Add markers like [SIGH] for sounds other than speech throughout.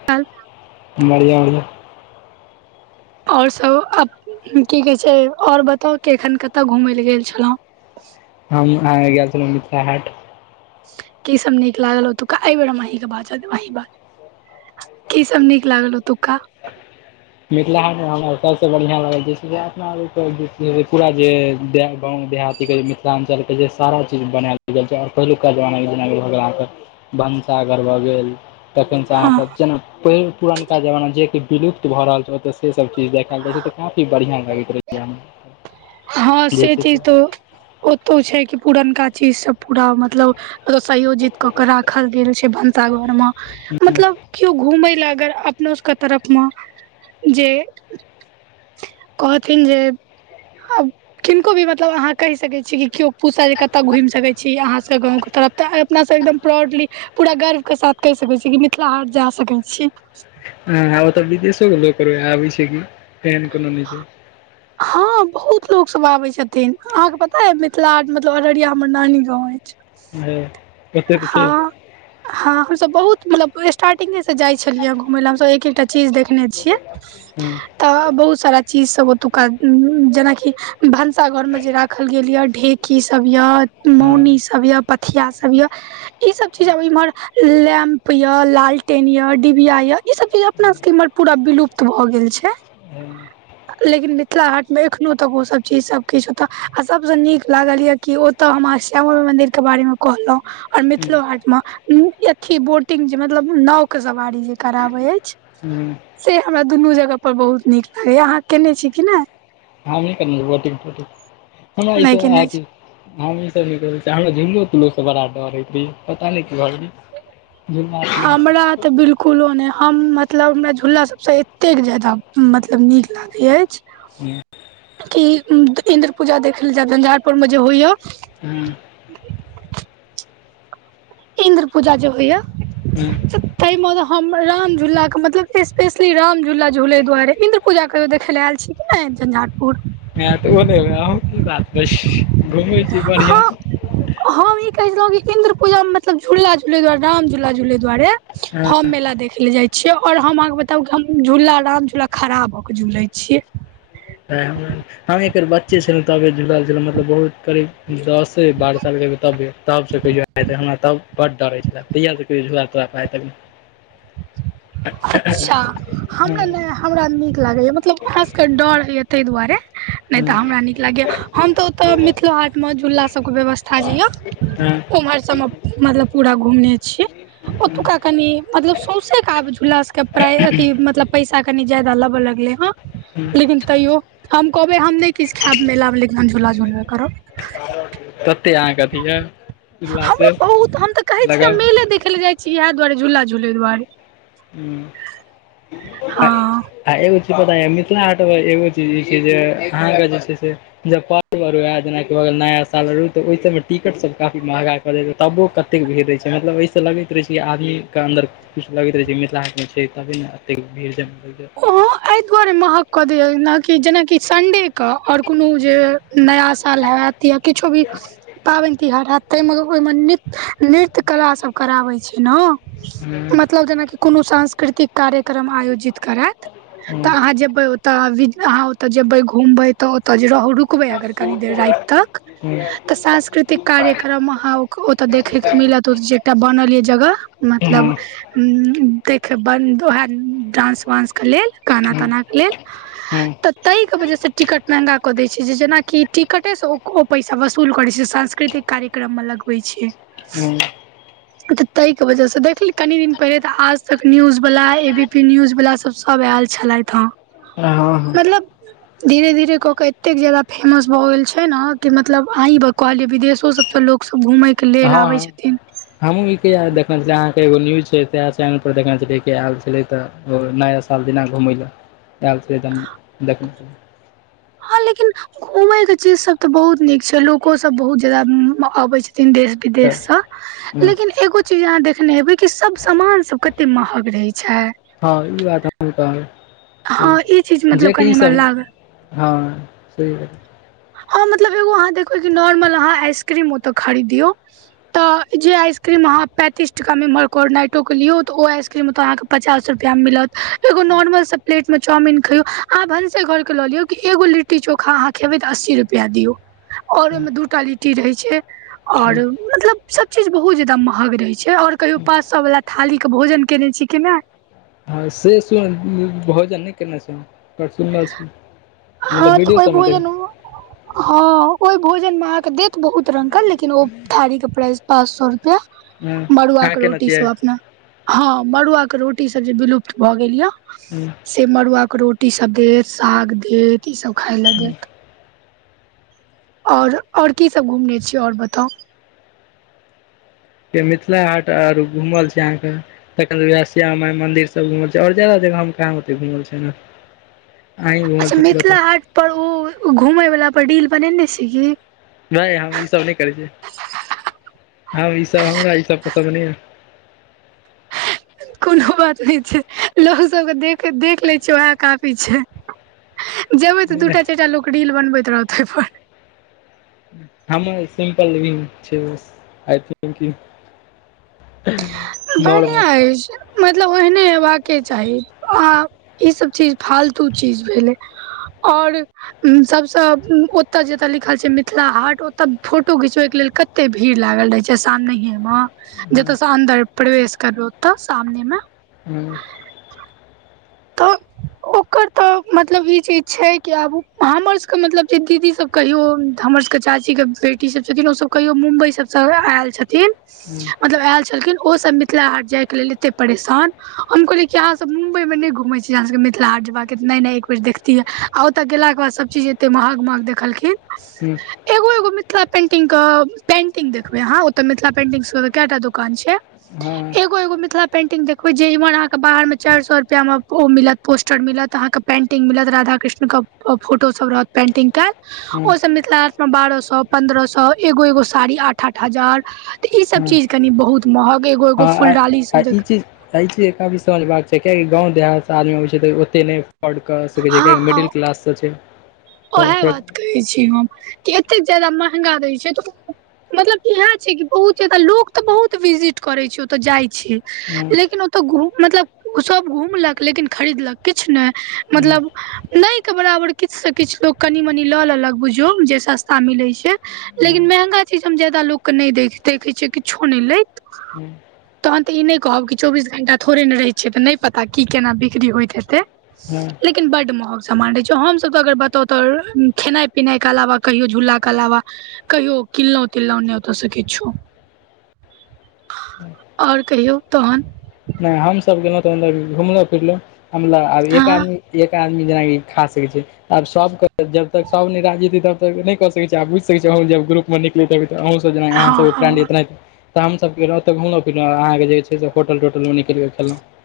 [UNINTELLIGIBLE] [INAUDIBLE] और सब अब की कहै छैय और बताउ कि एखन कता घुमय ले गेल छलौ। हम आय गेल छलौ मिथला हाट। की सब नीक लागल ओतोका एयबेर हम अहीं के बाजै देबे अहीं बाजु। की सब नीक लागल ओतुका। मिथला हाटमे हमरा सबसे बढ़ियाँ लागल जे शुरुआतमे आबे पर जे छैय पूरा जे देह गाँव देहात की कहै छैय मिथलांचल के जे सारा चीज बनाएल गेल छैय और पेहलुका जमाना के जेना कि भऽ गेल अहाँके भनसा घर भऽ गेल, तखन से अहाँ हँ के जेना पेग पुरनका जमाना जे कि विलुप्त भऽ रहल छैय, ओता से सब चीज देखाएल जाय छैय ते काफी बढ़िया लगैत रहय या। हाँ से चीज तो ओतौ छैय कि पुरनका चीज सब पूरा मतलब पूरा सयोजित कऽ के राखल गेल छैय भनसाघरमे मतलब केओ घुमय लाय अगर अपनो सबके तरफ मऽ जे कहथिन जे अब किनको भी मतलब अहाँ कहि सके छी कि केओ पूछतैथ जे कतय घुम सकै छी अहाँ सब गाँं के तरफ। तऽ अपनासब एकदम प्राउडली पूरा गर्वके साथ कहि सकै छीयै कि मिथिला हाट जा सकै छी। हाँ आ ओतऽ विदेशो के लोक आबै छैय की तेहन कोनो ने छैय। हँ बहुत लोकसब आबै छथिन अहाँके पता यइ मिथिलाहाट मतलब अररिया हमर नानी गाँंव एइछ। हैय हँ। हँ हमसब बहुत मतलब स्टार्टिंगे से जाइ छलियै घूमैय लए हमसब एक- एकटा चीज देखने छियै। हूँ। तऽ बहुत सारा चीज सब ओतुका जेनाकि भनसा घर में जे राख खल गेल या ढेकी सब या, हँ मौनी सब या, पथिया सब या। ई सब चीज अब इम्हर लैम्प यअ लालटेन यअ डिबिया यअ इ सब चीज अपना सब के इम्हर पूरा विलुप्त भए गेल छै। आ लेकिन मिथिला हाट में एखनो तक ओ सब चीज सब किछ ओतऽ आ सबस नीक लागल ये कि ओतऽ हमरा श्यामा माई मंदिर के बारे मे कहलौ और ह मिथिलो हाट मे अथी बोटिंग जे मतलब नाव के सवारी जे कराबे अइछ। हूँ। से हमरा दुनू जगह पर बहुत नीक लागैया आहाँ केने छी कि नै। हम नै करने छी बोटिंग हमरा नहि इसब आहाँ केने छी के हम ई सब नै करै छी हमरा झुल्लो तुलो से बड़ा डर होइत रहयै पता नै कीया। हमरा तऽ बिल्कुलो नै हम मतलब हमरा झूला सबसँ एतेक जादा मतलब नीक लागै अइछ। कि इन्द्र पूजा देखै लै जैब झंझारपुर मे जे होइया। हूँ। इन्द्र पूजा जे होइया। हँ ताहिमे हम राम झुलाके मतलब स्पेशली राम झुला झूलेै दुआरे इन्द्र पूजा कहियो देखेै लए अल छी कि नै झंझारपुर [UNINTELLIGIBLE] अहूँ की बात बस घुमै छी हँ बढ़िआं सँ। हम ई कहेै छेलौ कि इन्द्र पूजा मे मतलब झूला झूलेै दुआरे राम झूला झूलेै दुआरे हँ हम मेला देखे ले जाइ छीयै और हम अहाँके बताउ हम झूला राम झूला खड़ा भऽ के झूलेै छियै। तें हमरा हम एकर बेर बच्चे छेलौ तबे झुलल छेलौ मतलब बहुत करीब दसे बारह साल के हेहै तबे तबसँ हमरा तब से बड डर होय छेल्ला तहिय से फेर झूला [UNINTELLIGIBLE] तब अच्छा हमरा नै हमरा नीक लागैया मतलब खास क ऽ डर होइय। तैय दुआारे नैय हँ तऽ हमरा नीक लागैया हम तऽ ओतऽ मिथिलो हाटमे झूला सबके व्यवस्था जे यअ। हँ उम्हर सबमे मतलब पूरा घुमने छीयै हँ ओतुका कनि मतलब सौ सें के आब झूला सब के पराय मतलब पैसा कनि जादा लेबअ लगलेै हन हँ लेकिन तैयो हम कहबै हम नै किछ खेएब मेला मे लेकिन हम झूला झूलबे करब। तते अहाँके अथी य हमरा उल्लासे बहुत हम तऽ कहै छियै लगब मेले देखै ले जाय छी छी इहे दुआरे झूला झूलै दुआरे हँ [UNINTELLIGIBLE] आ एगो चीज पता यऽ मिथिला हाट मे एगो चीज ई छै जे आहाँके जे छै से जब पर्व आरु जेनाकी भऽ गेल नया साल तऽ ओय सब मे टिकट सब काफी महंगा तबो कते भीड़ रहै छै मतलब एहिस लगैत रहे छै कि आदमी के अन्दर कुछ लगैत रहे छै। मिथिला हाटमे छै तभी ने एतेक भीड़ जे हँ अइ ताहि दुआरे महग कऽ द या जेनाकि सण्डेके और कोनो जे नया साल हैत। या किछो भी पाबनि तिहार हैत ताहि मगर ओहिमे निक नृत्य कला सब कराबै छै ने मतलब जेनाकि कोनो सांस्कृतिक कार्यक्रम आयोजित करैत तऽ अहाँ जेबै ओ त विद अहाँ ओते जेबे घूमबे त ओत रहू रु रुकबे अगर कनि देर राइत तक तऽ संस्कृतिक कार्यक्रम अहाँ ओतऽ देखे के मिलत। तऽ ओत जे बनल यै जगह हँ मतलब ह हँ देख बन्द उएह डांस वांस के लेल गाना हँ ताना के लेल हँ तऽ ताहिके वजहसँ टिकट महंगा कऽ दैत छै जे जेनाकि टिकटेसँ ओ ओ पैसा वसूल करै छै सांस्कृतिक कार्यक्रम मे लगबै छै। हुं। तऽ ताहिके वजहसँ देखली कनि दिन पहिले तऽ आज तक न्यूजवला ए बी पी न्यूजवलास सभ आयल छलथि हँ। हँ हँ। मतलब धीरे धीरे कऽ क एतेक ज्यादा फेमस भऽ गेल छै ने कि मतलब आँही ब कहलियौ विदेशो सब त लोको सब घूमेै हँ हँ। हमू देखने छल अहाँ के एगो न्यूज छै त चैनल पर देखने छल आयल त नाया साल दिना घुमय लए आएल छै त देख हँ लेकिन घूमेय के चीज सब तऽ बहुत नीक छै लोको सब बहुत जादा अबय छथिन देश विदेश तऽ सऽ। लेकिन एगो चीज अहाँ देखने हेबै कि सब सामान सब कते महग रहै छै। हँ इ बात हमहु हँ ई चीज कहब मतलब जेकी कनि इ हमरा सब लागल हँ सही बात हँ मतलब एगो अहाँ देखबै की नॉर्मल अहाँ आइसक्रीम ओतऽ खरीदियौ। तऽ जे आइसक्रीम अहाँ पैंतीस टका मे एमहर कोरनाइटोक के लियौ तऽ ओ आइसक्रीम ओतऽ अहाँके पचास रूपया मे मिलत एगो नॉर्मल स प्लेट में चाउमिन खइयौ आहाँ भनसे घर के ल लियौ एगो लि लिट्टी चोखा अहाँ खेबै तऽ अस्सी रुपया दियऔ और ओहिमे दूटा लिट्टी रहै छै। और मतलब सब चीज बहुत जदा महग रहे छै और कहियो पाँच सौ वाला थाली के भोजन केयने छी कि नै। हँ से सु भोजन नहि केने छै सुनल छी। मतलब हँ तऽ वीडियो ओइ सबमे देख भोजन म हँ ओहि भोजन में अहाँके देत बहुत रंग के लेकिन ओ थारी के प्राइस पाँच सौ रुपया। मरुआ अहाँ के केने रोटी सब छियै अपना हँ मड़ुआ के रोटी सब जे विलुप्त भ गेल यए। हु। से मड़ुआके रोटी सब देत साग देत ई सब खाइ लऽ देत। और और कीसभ घुमने छी और बताउ। मिथिला हाट आर घूमल छी अहाँके तखन याह श्याम माइ मन्दिर सब घुमल छी और जादा जगहमे हम कहाँ ओते घुमल छै ना। अच्छा मिथिला हाट पर ओ घुमे वला पर रील बनेने छी की? नहि हम ई सब नहि करै छी हम ई सब हमरा ई सब पसन्द नहि या। कोनो बात नहि छै लोक सबके देखे देख लै छियै उएह काफी छै। जेबै तऽ नहि नहि दूटा चारि टा लोक रील बनबैत रहत ओहिपर। हमुंह सिम्पल रिंग छै आइ [UNINTELLIGIBLE] [UNINTELLIGIBLE] बरिआँ अछि। मतलब ओहने हेबाके चाही आ इसभ चीज फालतू चीज भेलै। और सब सँ ओत जत लिखल छै मिथिला हाट ओत फोटो घिचबै के लेल कत एते भीड़ लागल रहे छै सामनेेहिए म, जतय हँ स अन्दर प्रवेश करो ओतअ सामने मे। [UNINTELLIGIBLE] तऽ ओकर तऽ मतलब इ चीज छै कि आब हमर सबके मतलब दीदी सब कहियो हमर सबके चाची के बेट ी सब छथिन ओसभ कहियो मुम्बई सब सँ ऐल छथिन। हँ मतलब ऐल छलखिन ओसभ मिथिला हाट जायके लेल एते परेशान हम कहलिये कि आहाँ सब मुमबई मे नै घुम घुमै छीये अहाँ सब के मिथिल हाट जेबाक आय नै - नै एक बेेर देखतियै आ ओतऽ गेलाके बाद सभचीज एते महग - महग देखलखिन। हँ [UNINTELLIGIBLE] एगो - एगो मिथिला पेंटिंग क पेंटिंग देखबै अहाँ, ओत मिथिला पेंटिंग सब केएटा दुकान छै। हँ एगो - एगो मिथिला पेंटिंग देखबै, जे इमहर अहाँके बाहर में चैर सो रुपया मे ओ मिलत, पोस्टर मिलत, अहाँके पेंटिंग मिलत, राधााकृष्ण क फोटो सब रहत पेंटिंग के। हँ हँ ओ सब मिथिला हाट मे बारह सौ पन्द्रह सौ एगो - एगो साड़ी आठ - आठ हजार। त इ सब हँ चीज कनि बहुत महग एगो - एगो आ फुलडाली आ सब इ देख चीज, एहि चीज एकरा भी समझबाक चाही किएकि गाँव देहात सँ आदमी अबै छै तऽ ओते नै पढ़ कऽ सकै छै कियाकि मिडिल क्लास सँ छै। तऽ ओहे फेर बात कहै छी हम कि एतेक जैदा महंगा दै छै तऽ मतलब इहे छै कि बहुत जैदा लोक तऽ बहुत विजिट करै छै ओतऽ जाइ छै। हँ लेकिन ओतऽ घुम मतलब सब घूमलक लेकिन खरीदलक किछ नै। हँ मतलब नै के बराबर किछ सँ किछु लोक कनि मनि लऽ लेलक बुझयौ जे सस्ता मिलै छै। हँ लेकिन मेहंगा चीज हम ज्यादा लोक केँ नै देख देखै छियै किछो नै लैत। [INAUDIBLE] तहन तऽ इ नै कहब कि चौबीस घंटा थोड़े ने रहै छियै, तऽ नै पता की केना बिक्री होइत हेतै। हँ लेकिन बड महग समान रहै छै हम सब तऽ अगर ब तो तोर खेनाइ पिनाइ के अलावा कहियो झूला के अलावा कहियौ किनलौ- तिनलौ नै ओतो स किछो। और कहियौ तहन? नै हमसब गेलहुं तहन त घुमलौ फिरलौ हम ल अब एक अहाँ आदमी छियै। के आदमी जेना कि खा सकै छै। आब सबके जब तक सब नै राहजिते तब तक नै कऽ सकै छै आहा बुइझ सकै छिये, जब ग्रुप मे निकलू त आहू सब जेना की आहा हँ सबके फ्रेंड हँ ऐय तेनहते हमहू सब घुमलौ फिरलौ, अहाँ केजे छै होटलट तोट तुलमनी के लिए तलना [UNINTELLIGIBLE]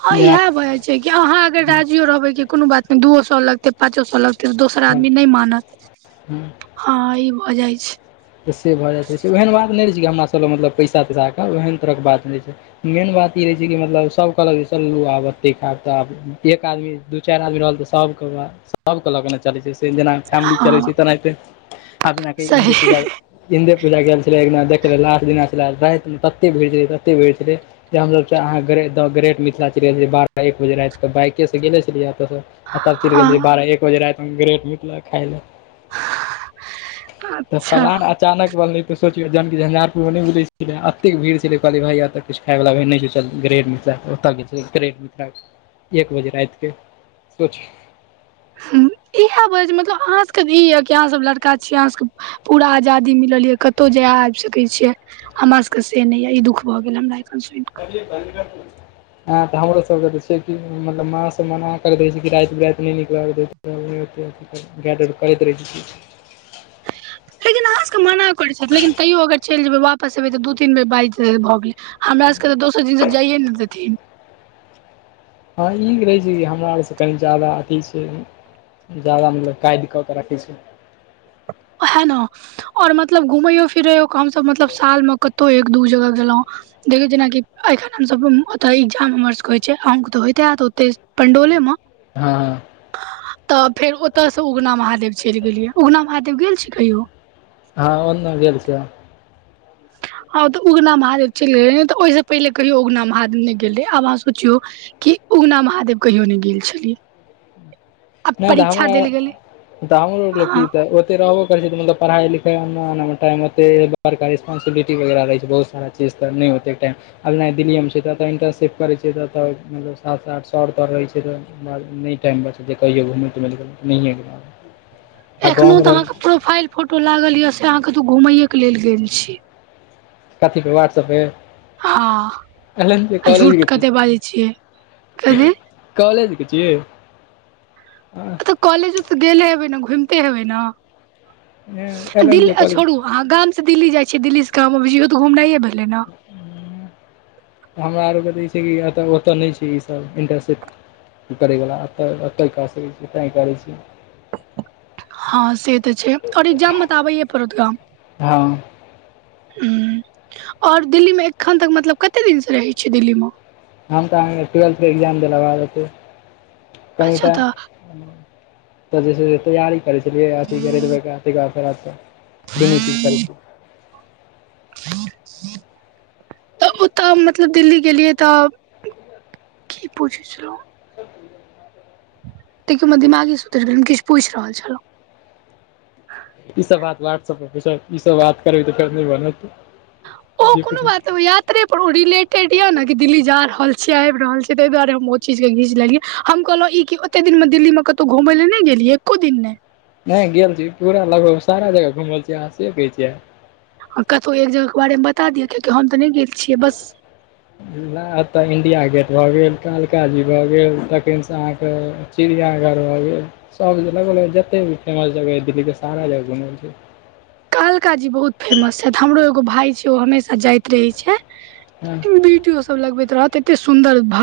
ह इहे भ जाय छै कि अहाँ अगर राजियो रहबै कि कोनो बात में दूओ सौ लगतै पाँचो सौ लगतै त दोसर हँ आदमी नै मानत ह ई भ जै छै। त से भऽ जाइतै छै ओहन बात नै रह छै कि हमसभ ल मतलब पैसा तैसा क ओहन तरहक बात नै छै। मेन बात इ रहे छै कि मतलब सब कहलक जे चलू आब एते खैब तैब एक आदमी चैर आदमी रहल तऽ सबके बात सबके ल गैलेथ। चलै छै जेना फैमिली हँ चलै छै तनाहिते जेनाक सही इन्द्रे पूजा। इन्दे पूजा गेल छलै एक दना देखै लास्ट दिना छलै राइतमे तत्ते भीड़ छलै तत्ते भीड़ छलै। जे हमसभ छीयेअहाँ ग्रेट के ग्रेट मिथिला छी बारह एक बजे रातिके बाइके से गेले छलियै एत आ तब चइल गेलिय हँ बारह एक बजे राति ग्रेट मिथिला खाय लए। [INAUDIBLE] पलान अचानक बनलै तऽ सोचियौ जहनकि झञ्झारपुरमे नहि बुलै छलै अतेक भीड़ छलै कहलियै भाइ तक किछु खाय वला ओह नहि छैय ग्रेट मिथिला ओत ग्रेट मिथिला एक बजे राइतके सोचयौ। हं इएह बज छैय मतलब अहाँ सभके ई यऽ कि अहाँसभ लड़का छियै अहाँ सभके पूरा आजादी मिलल यऽ कतहु जाय आयब सक ै छिय हमरा सब के से नहि य ई दुख भए गेल हमरा एखन सुनि कऽ। ए बन्द कर। ह तऽ हमरो सबके तऽ छैय कि मतलब माँ सब मना कर रहै छैय कि राइत बिराइत नै नीकलल कर। [UNINTELLIGIBLE] क रैत रहे छी। लेकिन अहाँ सबके मना करैत छथि लेकिन तैयो अगर चलि जेबै वापस एबै तऽ दू तीन बेर बाय भऽ गेलै। हमरा सबके तऽ दोसर दिनसे जाइए ने देथिन हँ ई त रहै छैय कि हमरा आरसँ कनि जादा अथी छैय। जादा मिलत काइज कऽ के रखै छी। है न। और मतलब घुमैयो फिरैयो के हमसभ मतलब सालमे कतहु एक दू जगह गेलहुँ। देखियौ जेनाकि एखन हमसभके ओतो एग्जाम हमर सबके होइ छैय अहूँके तऽ होइत हैत ओते पंडौले मे। हँ। तऽ फेर ओतोसँ उगना महादेव चलि गेलियै उगना महादेव गेल छी कहियो। हँ ओनो गेल छी हम। हँ तऽ उगना महादेव चइल गेलियै नै तऽ ओहि स पहिले कहियो उगना महादेव नै गेल रहियै आब अहाँ सोचियौ कि उगना महादेव कहियो नै गेल छलि। नहि तऽ हमरा द हमरलो की हँ त ओतय रहबो करै छैय तऽ मतलब पढ़ाई-लिखाई एना-ओना में टाइम ओतय बार करि रिस्पॉन्सबिलिटी वगैरह रहे छैय बहुत सारा जिस पर नहि होते टाइम। आब नहि दिल्लीए में छैयतऽ इंटरशिप करैत छै तऽ मतलब सात-आठ साल पढ रहै छैय तऽ नहि टाइम बचते जे कहियौ घूमय तुमै लऽ नहिए गेल। एखनो तऽ अहाँके प्रोफाइल फोटो लागल या से अहाँ कतौ घूमये के लेल गेल छी। कथी पे व्हाट्सअप पे। हँ एल-एन-जे आ कॉलेज झूठ गेल कते बाजै छियै छैय। कथी कॉलेज के छियै। तऽ कॉलेजो तऽ गेले हेबै न घुइमते हेबै एल न एम दिल्ली जे आ कॉलेज छोड़ू। अहाँ गाम स दिल्ली जाइ छियै दिल्ली स गाम अबै छियै इहो तऽ घुमनाइे भेलै न। हमरा आरके तऽ ई छैय कितऽ ओतऽ नहि छैय ई सब इन्टरशिप करैवला एतऽ, एतऽ कऽ सकै छी तैं करै छी। हँ से तऽ छैय और एकग्जाम में तऽ आबैयए पड़त गाम। हँ हूं और दिल्ली में एखन तक मतलब कते दिन स रहै छीये दिल्ली मऽ। हम तऽ अहाँके टुएल्थ के एग्जाम देला बाद एतय अच्छा कनिटा तऽ तऽ जे छैय से तैयारी करै छलियै अथी खरीदबैके अथ दुनू चीज करै छी। [INAUDIBLE] तऽ उतऽ मतलब दिल्ली गेलियै तऽ की पूछै छेलौं। देखियौ हम्मर दिमागे स उतैर गेल किछ पूइछ रहल छलौं ई सब बात व्हाट्सप पुछबाक ई सब बात करबै तऽ पाइ नै बनत ओहो जे कुनु पूछब बात यात्र त्रे पर ओ रिलेटेड यै न कि दिल्ली जा रहल छियै आइब रहल छियै तहि दुआारे हम ओ चीज के घीच लेलियै हम कहलहुं ई कि ओते दिन में दिल्ली में कतौ घुमय लए नै गेलियै एको दिन नै नहि गेल छी पूरा लगभग सारा जगह घूमल छी अहाँ से कहै छियै कतौ एक जगह के बारे में बता दिय कियाकि हम तऽ नै गेल छियै बस ना अतऽ इण्डिया गेट भऽ गेल कालकाजी भऽ गेल तखैन स अहाँके चिड़ियाघर भऽ गेल सब लगभग-लगभग जते भी फेमस जगह अइ दिल्ली के सारा जगह घुमल छियै कलकाजी बहुत फेमस छैथ हमरो एगो भाय छै ओ हमेशा जाइत रहै छै हँ बीडियो सब लगबैत रहत एते सुन्दर भ